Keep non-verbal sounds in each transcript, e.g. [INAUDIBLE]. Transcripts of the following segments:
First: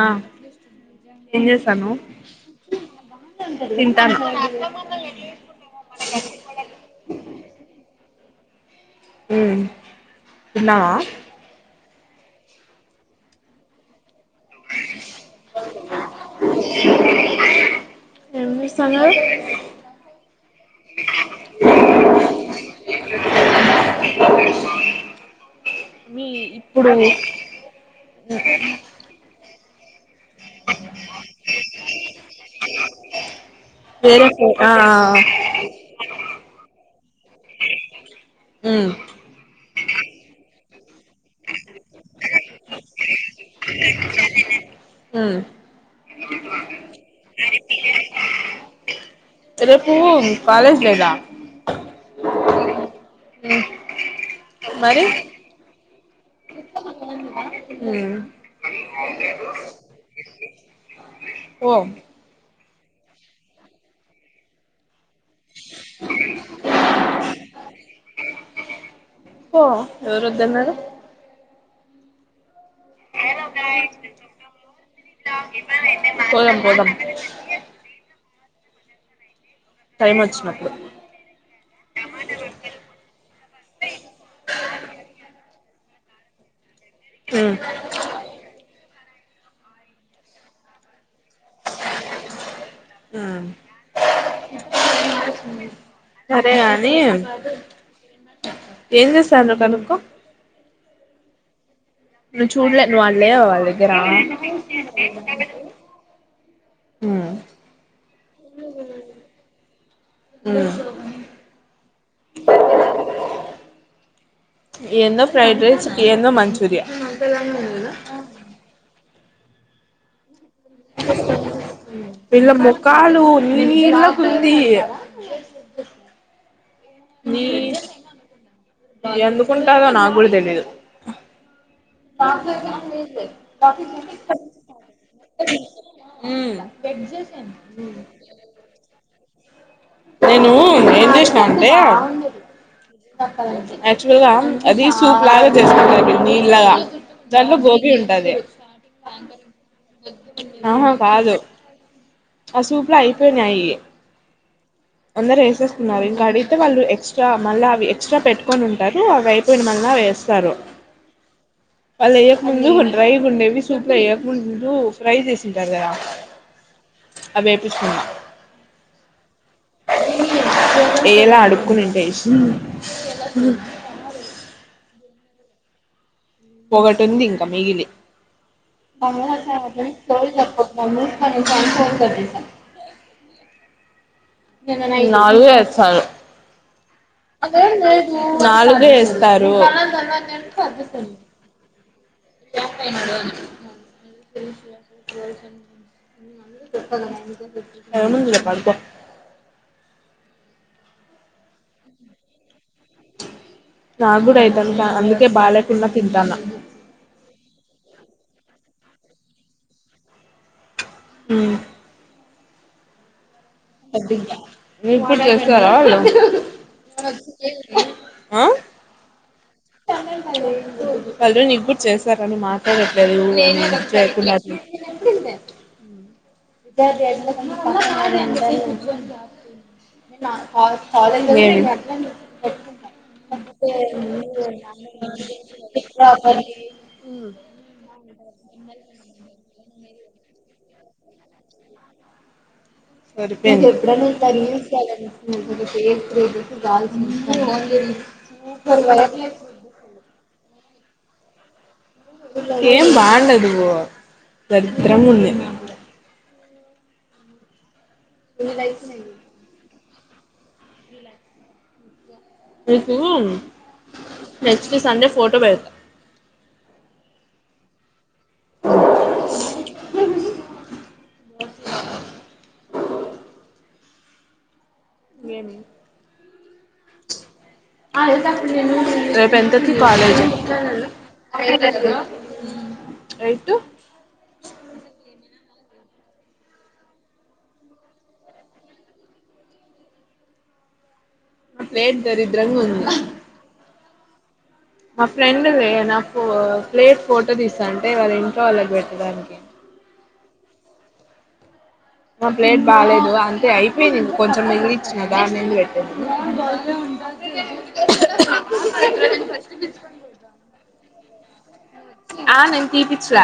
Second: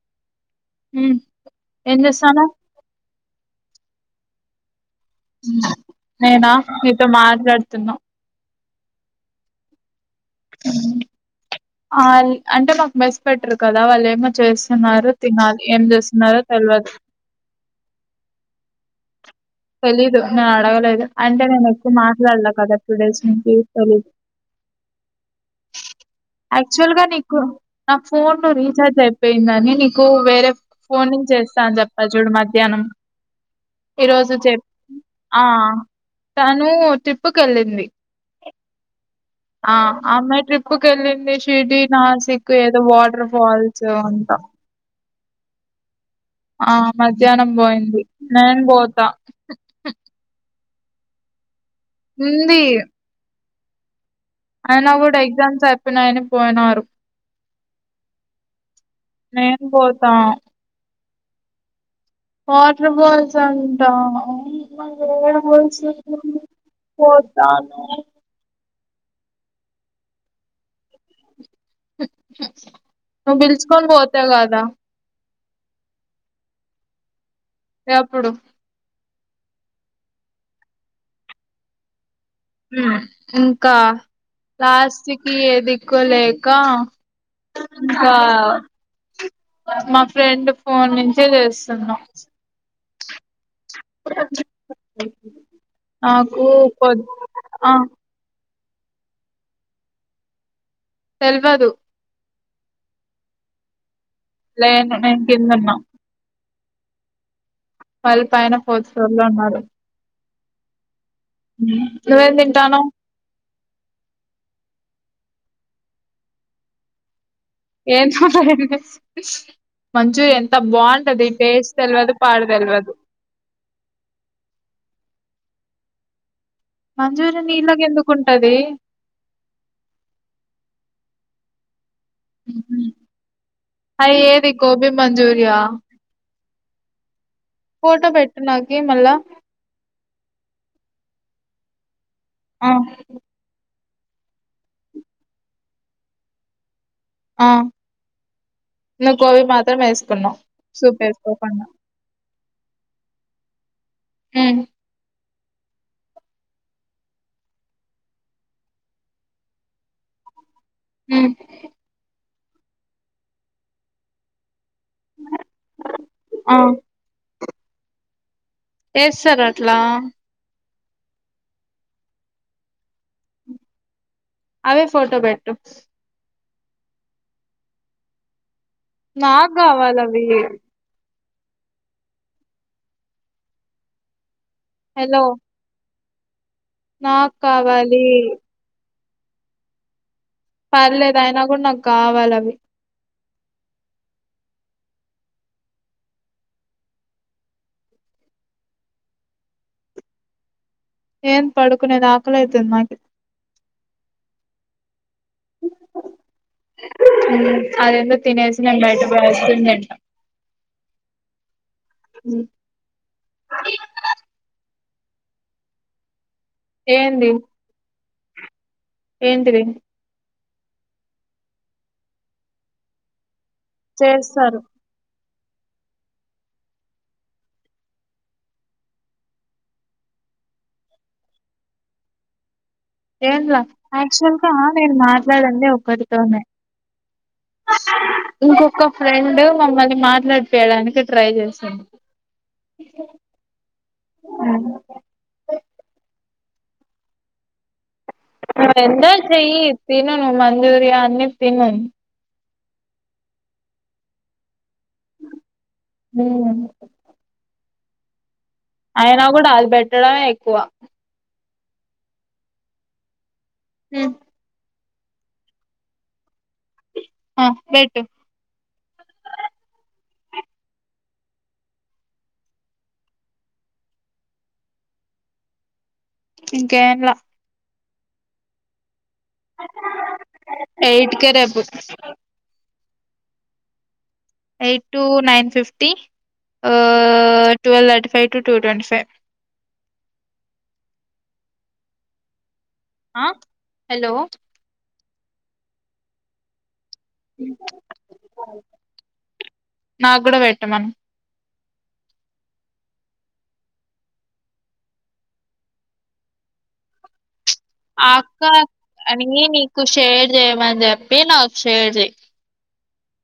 ఆ హ్మ్ ఏం ఏం చేస్తనవ్ తింటాన హ్మ్ నేనా నీతో మాట్లాడుతున్నా హ్మ్ తిన్నావా ఆ న్ అంటే మాకు మెస్ పెట్టరు కదా వాళ్ళు ఎమ్ చేస్తున్నారు తినాలి ఏం చేస్తున్నారో తెల్వదు స్తన్నారు తెలీదు నేను అడగలేదు అంటే నేను ఎక్కువ మాట్లాల్లె కదా టూ డేస్ నుంచి తెలీద్ మీ ఇప్పుడు యాక్చువల్ గా నీకు నా ఫోన్ రీచార్జ్ అయిపోయ్ దని నీకు వేరే ఫోన్ చేస్తాని చెప్పా చూడు మధ్యాహ్నం ఈ వేరే రోజు ఫోన్ చెప్ ఆ తాను ట్రిప్పుకు వెళ్ళింది హ్మ్ ఆ ఆమె ట్రిప్పు క వెళ్ళింది షరిడి నాసిక్ ఏదో వాటర్ ఫాల్స్ అంతా హ్మ్ ఆ మధ్యాహ్నం పోయింది నేను పోతా రేపు కాలేజ్ లేదా ఉంది మ్మ్ అయన మరి కూడా ఎగ్జామ్స్ అయి ఉన్నాయని పోయినారు ఉ నేను పోతా పో వాటర్ ఫాల్స్ అంటా ఏడ [UNINTELLIGIBLE] పోతాను పో ఎవరు వద్దన్నారు నువ్వు పిలుచుకొని పోతా కదా పోదం పోదం ఏప్పుడు టైం వచ్చినప్పుడు ఇంకా లాస్ట్ కి ఏది లేక మ్మ్ బా మా ఫ్రెండ్ ఫోన్ నుంచి చేస్తున్నాం ఆ ఆకూ సరే గాని పొద్ ఆ ఏం చేస్తారో కనుకో తెల్వదు నువ్వు చూలే నువ్ లేవా వాళ్ళ దగ్గర లేను నేను కింద ఉన్నా ఆ వాళ్ళ పైన ఫోర్త్ ఫ్లోర్ లో ఉన్నారు ఆ నువ్వేం తింటానవ్ ఏందో ఫ్రైడ్ రైస్ ఏందో మంచూరియ ఏం చూ మంజూరియన్ వీళ్ల తెల్వదు. ముఖాలు నీళ్లగా ఉంది న మంచూరియా నీళ్ళకెందుకుంటది? ఎందుకుంటాదో నాకు కూడా తెలీయదు ఆ హుహు. ఫ అది ఏది గోబీ మంచూరియా? పగజెట్ ఫోటో పెట్టు నాక మళ్ళా నేను ఏన్ చేసిన అంటే ఆ యాక్చువల్గా అది సూప్ లాగా చేసుకుంటారుక్కడ నీళ్లాగా ఆ ను కోబ మాత్రం వేసుకున్నాం ఆహా సూప్ వేసుకో కాదు ప ఆ సూపర్ అయిపోయినే అయ్యే హ అందరు వేసేస్తున్నారు ఇంకా అడిగితే వాళ్ళు ఎక్స్ట్రా మళ్ళీ అవి ఎక్స్ట్రా పెట్టుకొని ఉంటారు అవి అయిపోయిన మళ్ల వేస్తారు అ అయకము ముందు ఉండ్రయి గుండెవి సూపర్ అయ్యకముందు ఫ్రై చేసింటారుదద ఆ! అవేపుస్తున్నా ఎస్ సార్ ఇలా ఏలా అడుకునింటే అవే ఫోటో పెెట్ట ఒకటి ఉంది ఇంకా మిగిలి మమ నాకు అసే అ సై గావాలవి. జప్ప మమ అను చ ఫోన్ క స హలో! నాలుగుే వచ్చారు నాకు కావాలి. నాలుగుే తరు పర్లేదు ఆయన కూడా నాకు కావాలవి పక ఏమ్ పడుకునేది ఆకలైతుంది నాకు నా కూడా అయిత ఉంది అందు [UNINTELLIGIBLE] తినే నేన్ బైట పొయ్ ఐస్క్రీమ్ తింట. మ్. మ్. వద్దింక. మీగ్గుడ్ చేస్తారా వాళ్ళు. ఏంది అ. ఏంటిది. వళ్ళు నీగ్గూడ్ చేసారని మాట్లాడట్లేదు నేన్. చేస్తారు [UNINTELLIGIBLE] విద్యార్థి [UNINTELLIGIBLE] ఏమ్ల యాక్చువల్గా నేన్ మాట్లాడింది ఒక్కడితోనె కాలేజ్ ఇంకొక ఫ్రెండ్ మమ్మల్ని మాట్లాడిపియడానికి ట్రై జేస్తుంది. దొరికింది నీకెప్పుడన్నిట్ల రీల్స్ చేయాలనిపించిందనుకొ. [UNINTELLIGIBLE] గాల్సించ్ [UNINTELLIGIBLE] బాంటది. నువ్వెందా చెయ్య్ తినను మంజూర్య ఇంగేం తినం. ఏం బాలెదు. దరిద్రంగుంది. ఓ అయ్నా గూడాల్బట్ ళ్ళె ఎక్కువ. నికూ మ్. స్సు సండే ఫోటో బెడ్త. అ పెట్టు. ఏమి. ఇంక ఏమ్ల. [UNINTELLIGIBLE] రేపెంతకి కాలేజ్ ఉమ్. ఎయిట్ కే రేపు ఎయ్టు. ఎయ్టూ నైన్ ఫిఫ్టి ఓ twelve thirty five two two twenty five. Plate దరిద్రంగుంది. అ హెలో. మ ఫ్రెండ్ మె న ఫో ప్లేట్ ఫోటో దీస్తాంటె వాళ్ళింట్లో వాళ్ళక్ బెట్టడానికి. నాకు కూడా పెట్టమను నా ప్లేట్ బాలేదు. అంతే అయిపోయింది కొంచెం మిగిలిచ్చిన దాన్నేంది పెట్టేదని ఆ అక్క అని నీకు షేర్ చేయమని చెప్ ఏ నాక్ ఆ నిన్ తీపి చ్లా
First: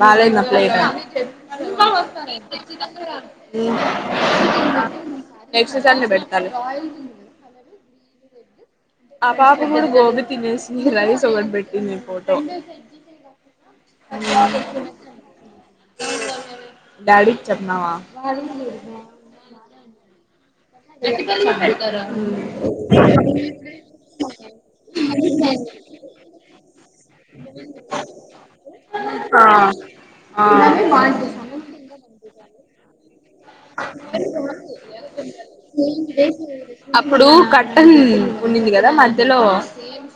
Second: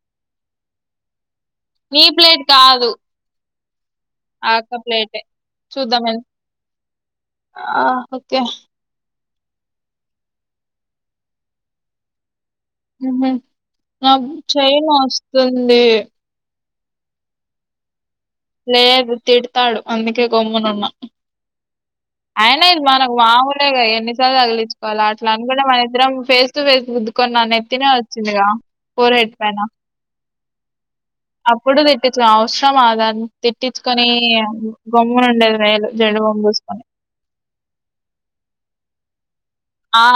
బాలేద్ నా ప్లేట్ అన్ నీ ప్లేట్ వస్తన్నాయిచ్చ కాదు ఇ ఆ ఆక ప్లేటె చూద్దమన్ పెడతాలే ఆ పాప కూడా గోబీ తినేసి రైస్ ఒకటి పెట్టింది పో ఏమే నాగుడ్ చేయ్ నొస్తుంది. డాడిక్ చెప్నావ లేదు తిడ్తాడు. అందుకే గమ్మున మ అయినా ఇది మనకు మాగులేగా ఎన్నిసార్లు తగిలిచుకోల. అట్ల అనుకుంటే మన ఇద్దరం ఫేస్ టు ఫేస్ గుద్దుకొన్ నా నెత్తిన వచ్చిందిగా ఫోర్ హెడ్ ఆ పైన. ఆ అప్పుడు తిట్టిచు అవసరమా తన్ తిట్టిచుకొనీ, గమ్మునుండేది మేలు జండు బాం పూసుకొని. టన్ ఉన్నింది కదా మధ్యలో ఆ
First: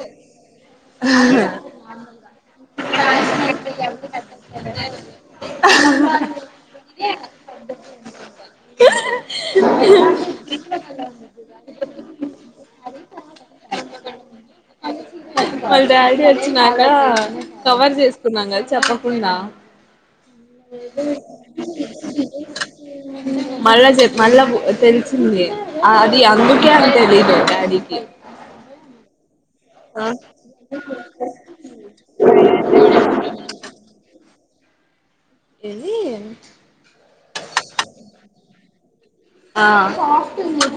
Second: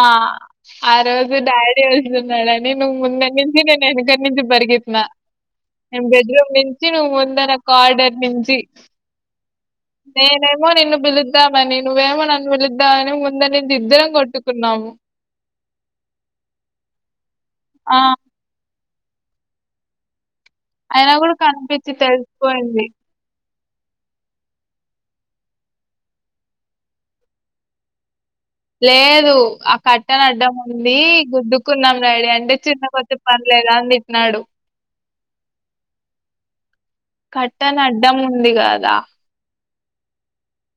ఆ రోజు డాడీ వస్తున్నాడని, నువ్వు ముంద నుంచి నేను వెనకడి నుంచి పరిగెత్తినా. నేను బెడ్రూమ్ నుంచి నువ్వు ముందర కార్డర్ నించి నేనేమో నిన్ను పిలుద్దామని, నువ్వేమో నన్ను పిలుద్దామని, ముందర్నుండి ఇద్దరం కొట్టుకున్నాము. వాళ్ళ డాడీ వచ్చినాక కవర్ ఆ చేసుకున్నాం కదా చెప ఉందా అయినా కుడి కనిపిచి తెలిసిపోయింది. మళ్ళా చె మళ్ళ తెల్సింది. అది అందుకే అని తెలీదు డాడీకి. లేదు ఆ కర్టన్ అడ్డం ఉంది గుద్దుకున్నాం డాడీ అంటే, చిన్న పొతే పనిలేదా అని తిట్న్నాడు. ఏది కర్టన్ అడ్డం ఉంది కదా ఆ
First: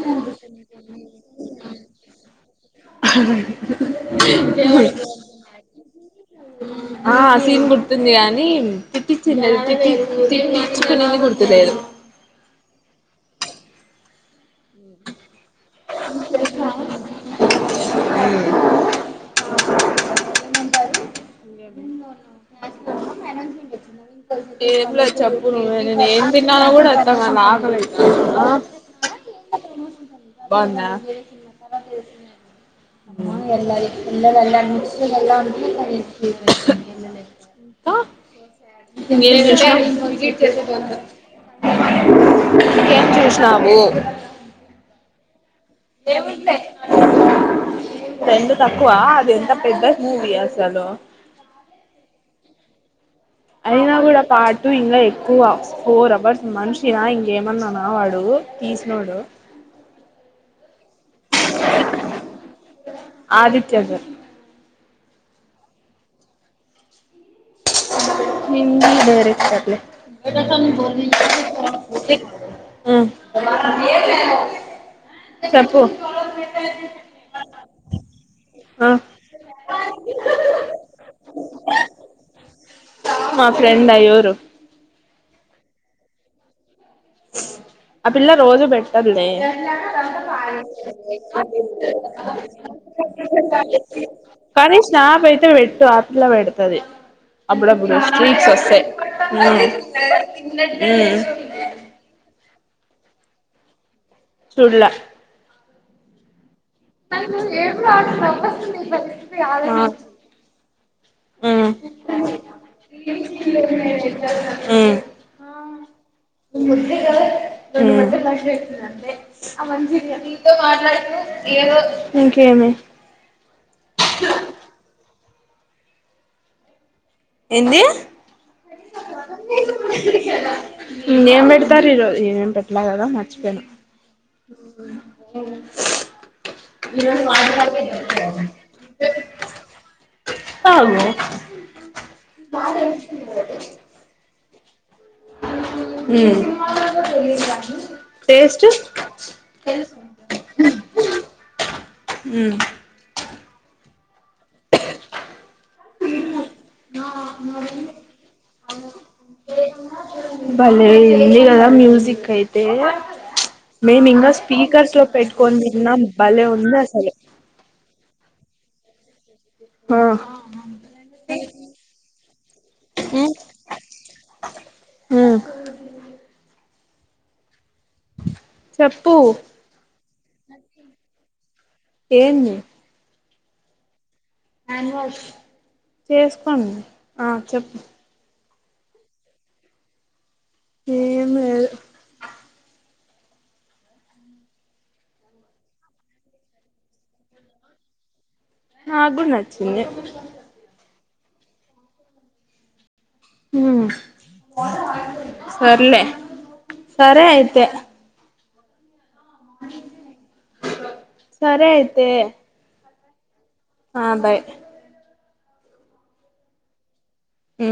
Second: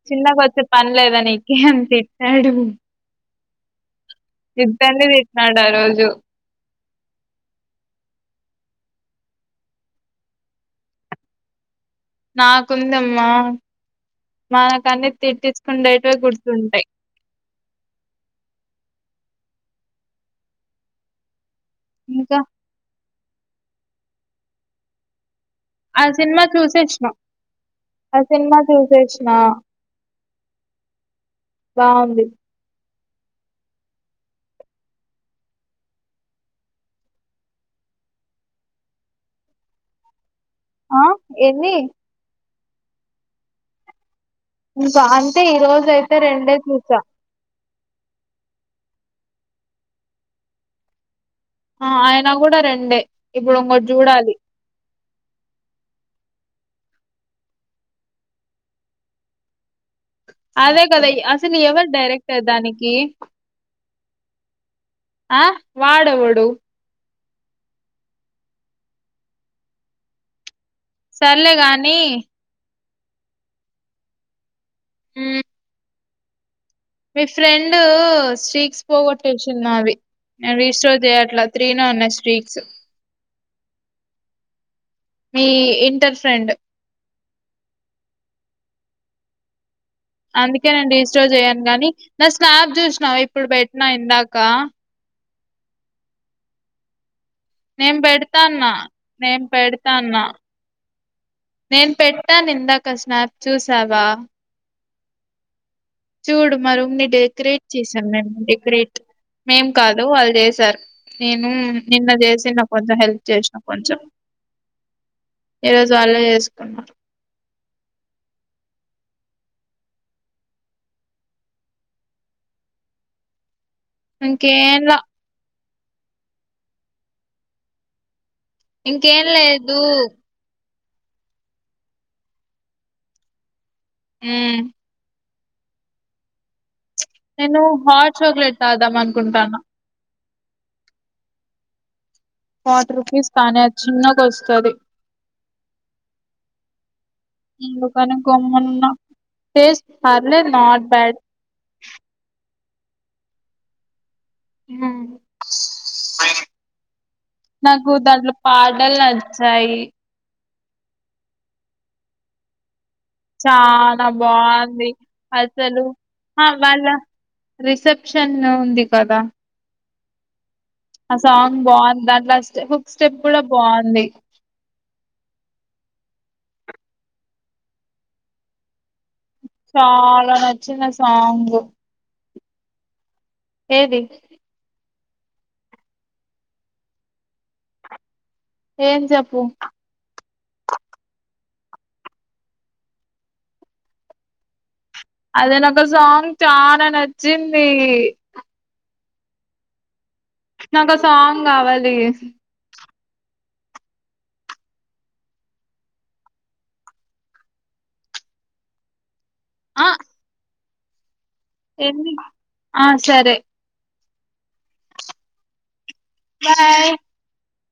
చిన్నగా వచ్చే పని లేదా నీకి అని తిట్టాడు ఇద్దరిని తిట్టినాడు ఆ రోజు ఆ సీన్ గుర్తుంది కానీ తిట్టిచిండేది తిట్టి తిట్టిచు కునేది గుర్తులేదు. నాకుందమ్మా మనకన్ని తిట్టించుకుండేట్వే గుర్తుంటయి ఇంకా అ ఎం లేద్ చెప్ నువ్వు మేలె నేన్ ఆ ఏం సినిమా తిన్నాలో కూడా చూసేసిన అర్దం గాల ఆకలి ఆ సినిమా అయితాంది చూసేసిన బాందా [UNINTELLIGIBLE] బాగుంది అమ్మ ఎల్లాలి [UNINTELLIGIBLE] [UNINTELLIGIBLE] ఆ ఎన్ని ఇంకేం చూసినావు ఇంకా అన్ అంతే ఈ రోజు అయితే రెండే చూసా రెండు తక్కువ అది ఎంత పెద్ద మూవీ అసలు ఆ ఆయన గుడా రెండే ఇప్పుడు ఇంకోటి అయినా గూడా చూడాలి పార్ట్ టూ ఇంగ ఎ క్కువ ఫోర్ అవర్స్ ఫోర్ అవర్స్ మనిషిన ఇంకేమన్నానా వాడు తీసినోడు అదే కదా అసలు ఎవరు డైరెక్టర్ దానికి కి త్య గ ఆ వాడెవడు హిందీ డైరెక్టర్ లె సర్లే [UNINTELLIGIBLE] ఉ గాని మ్ చెప్పు మీ ఫ్రెండూ స్ట్రిక్స్ ఆ పోగొట్టేసింది నావి నే రీస్టోర్ చేయ్యట్లా త్రీనే ఉన్నాయి స్ట్రీక్స్ సు మా ఫ్రెండా ఎవరు మీ ఇంటర్ ఫ్రెండ్ ఆ పిల్ల రోజూ పెట్టదులే అందుకే నేను రీస్టోర్ చేయను గానీ నా స్నాప్ చూసినావా ఇప్పుడు పెట్టినా ఇందాక కానీ స్నాబ్ అట్లె వెట్టు ఆ పిల్ల వెడతాది అబ్బుడబ్బుడు నేను స్ట్రీట్స్ పెడతాన్నా వస్తయ్ నేను ఉ పెడతాన్నా ఊ ట్టాను ఇందాక స్నాప్ చూసావా చూడలా చూడు మా రూమ్ ని డెకరేట్ చేసాను మే డెకరేట్ మేం కాదు వాళ్ళు జేశారు నేను మ్మ్ నిన్న జేసిన కొంచెం హెల్ప్ చేసిన కొంచెం మ్మ్ ఈ రోజు వాళ్ళే చేసుకున్నారూ ఇంకేమి ఇంకేర్లా ఎంది. ఇంకేం లేదు. ఏం పెడతారు ఈ రోజూ ఏం పెట్లా కదా మర్చిపోయిన హ్మ్ భోజనం [UNINTELLIGIBLE] నేను హాట్ చాక్లెట్ తాగుదాం అనుకుంటాన్న తాగు ఫార్టీ రుపీస్ కానీ అది చిన్నదోస్తది. ఉమ్మ్ అందుకని టేస్ట్ గమ్మునున్న టేస్ట్ పర్లేదు నాట్ బ్యాడ్. మ్మ్ [INAUDIBLE] నాకు దాంట్లో పాటల్ నచ్చాయి. భలే ఉంది కదా మ్యూజిక్ అయితే చాలా మేము ఇంకా బాగుంది స్పీకర్స్ లో పెట్టుకొని అసలు విన్నాం భలే హా ఉంది వాళ్ళ అసలు రిసెప్షన్ ఉంది. కదా ఆ ఆ సాంగ్ బాగుంది దాంట్లో ఆ స్టెప్ హుక్ స్టెప్ కూడా బాగుంది. ఉమ్ చెప్పు నచ్చిందా సాంగ్ ఏంది. ఏది [UNINTELLIGIBLE] చేసుకోండి ఆ చెప్పు ఏం చెప్పు ఏం లేదు. అదే నాకా సాంగ్ చాలా నచ్చింది. నాక్కూడా నచ్చింది. నాకా సాంగ్ కావాలి. మ్మ్ సర్లే సరే అయితే ఆ [INAUDIBLE] [INAUDIBLE] సరే అయితే ఎన్ని ఆ సరే ఆ బాయ్ బాయ్ మ్.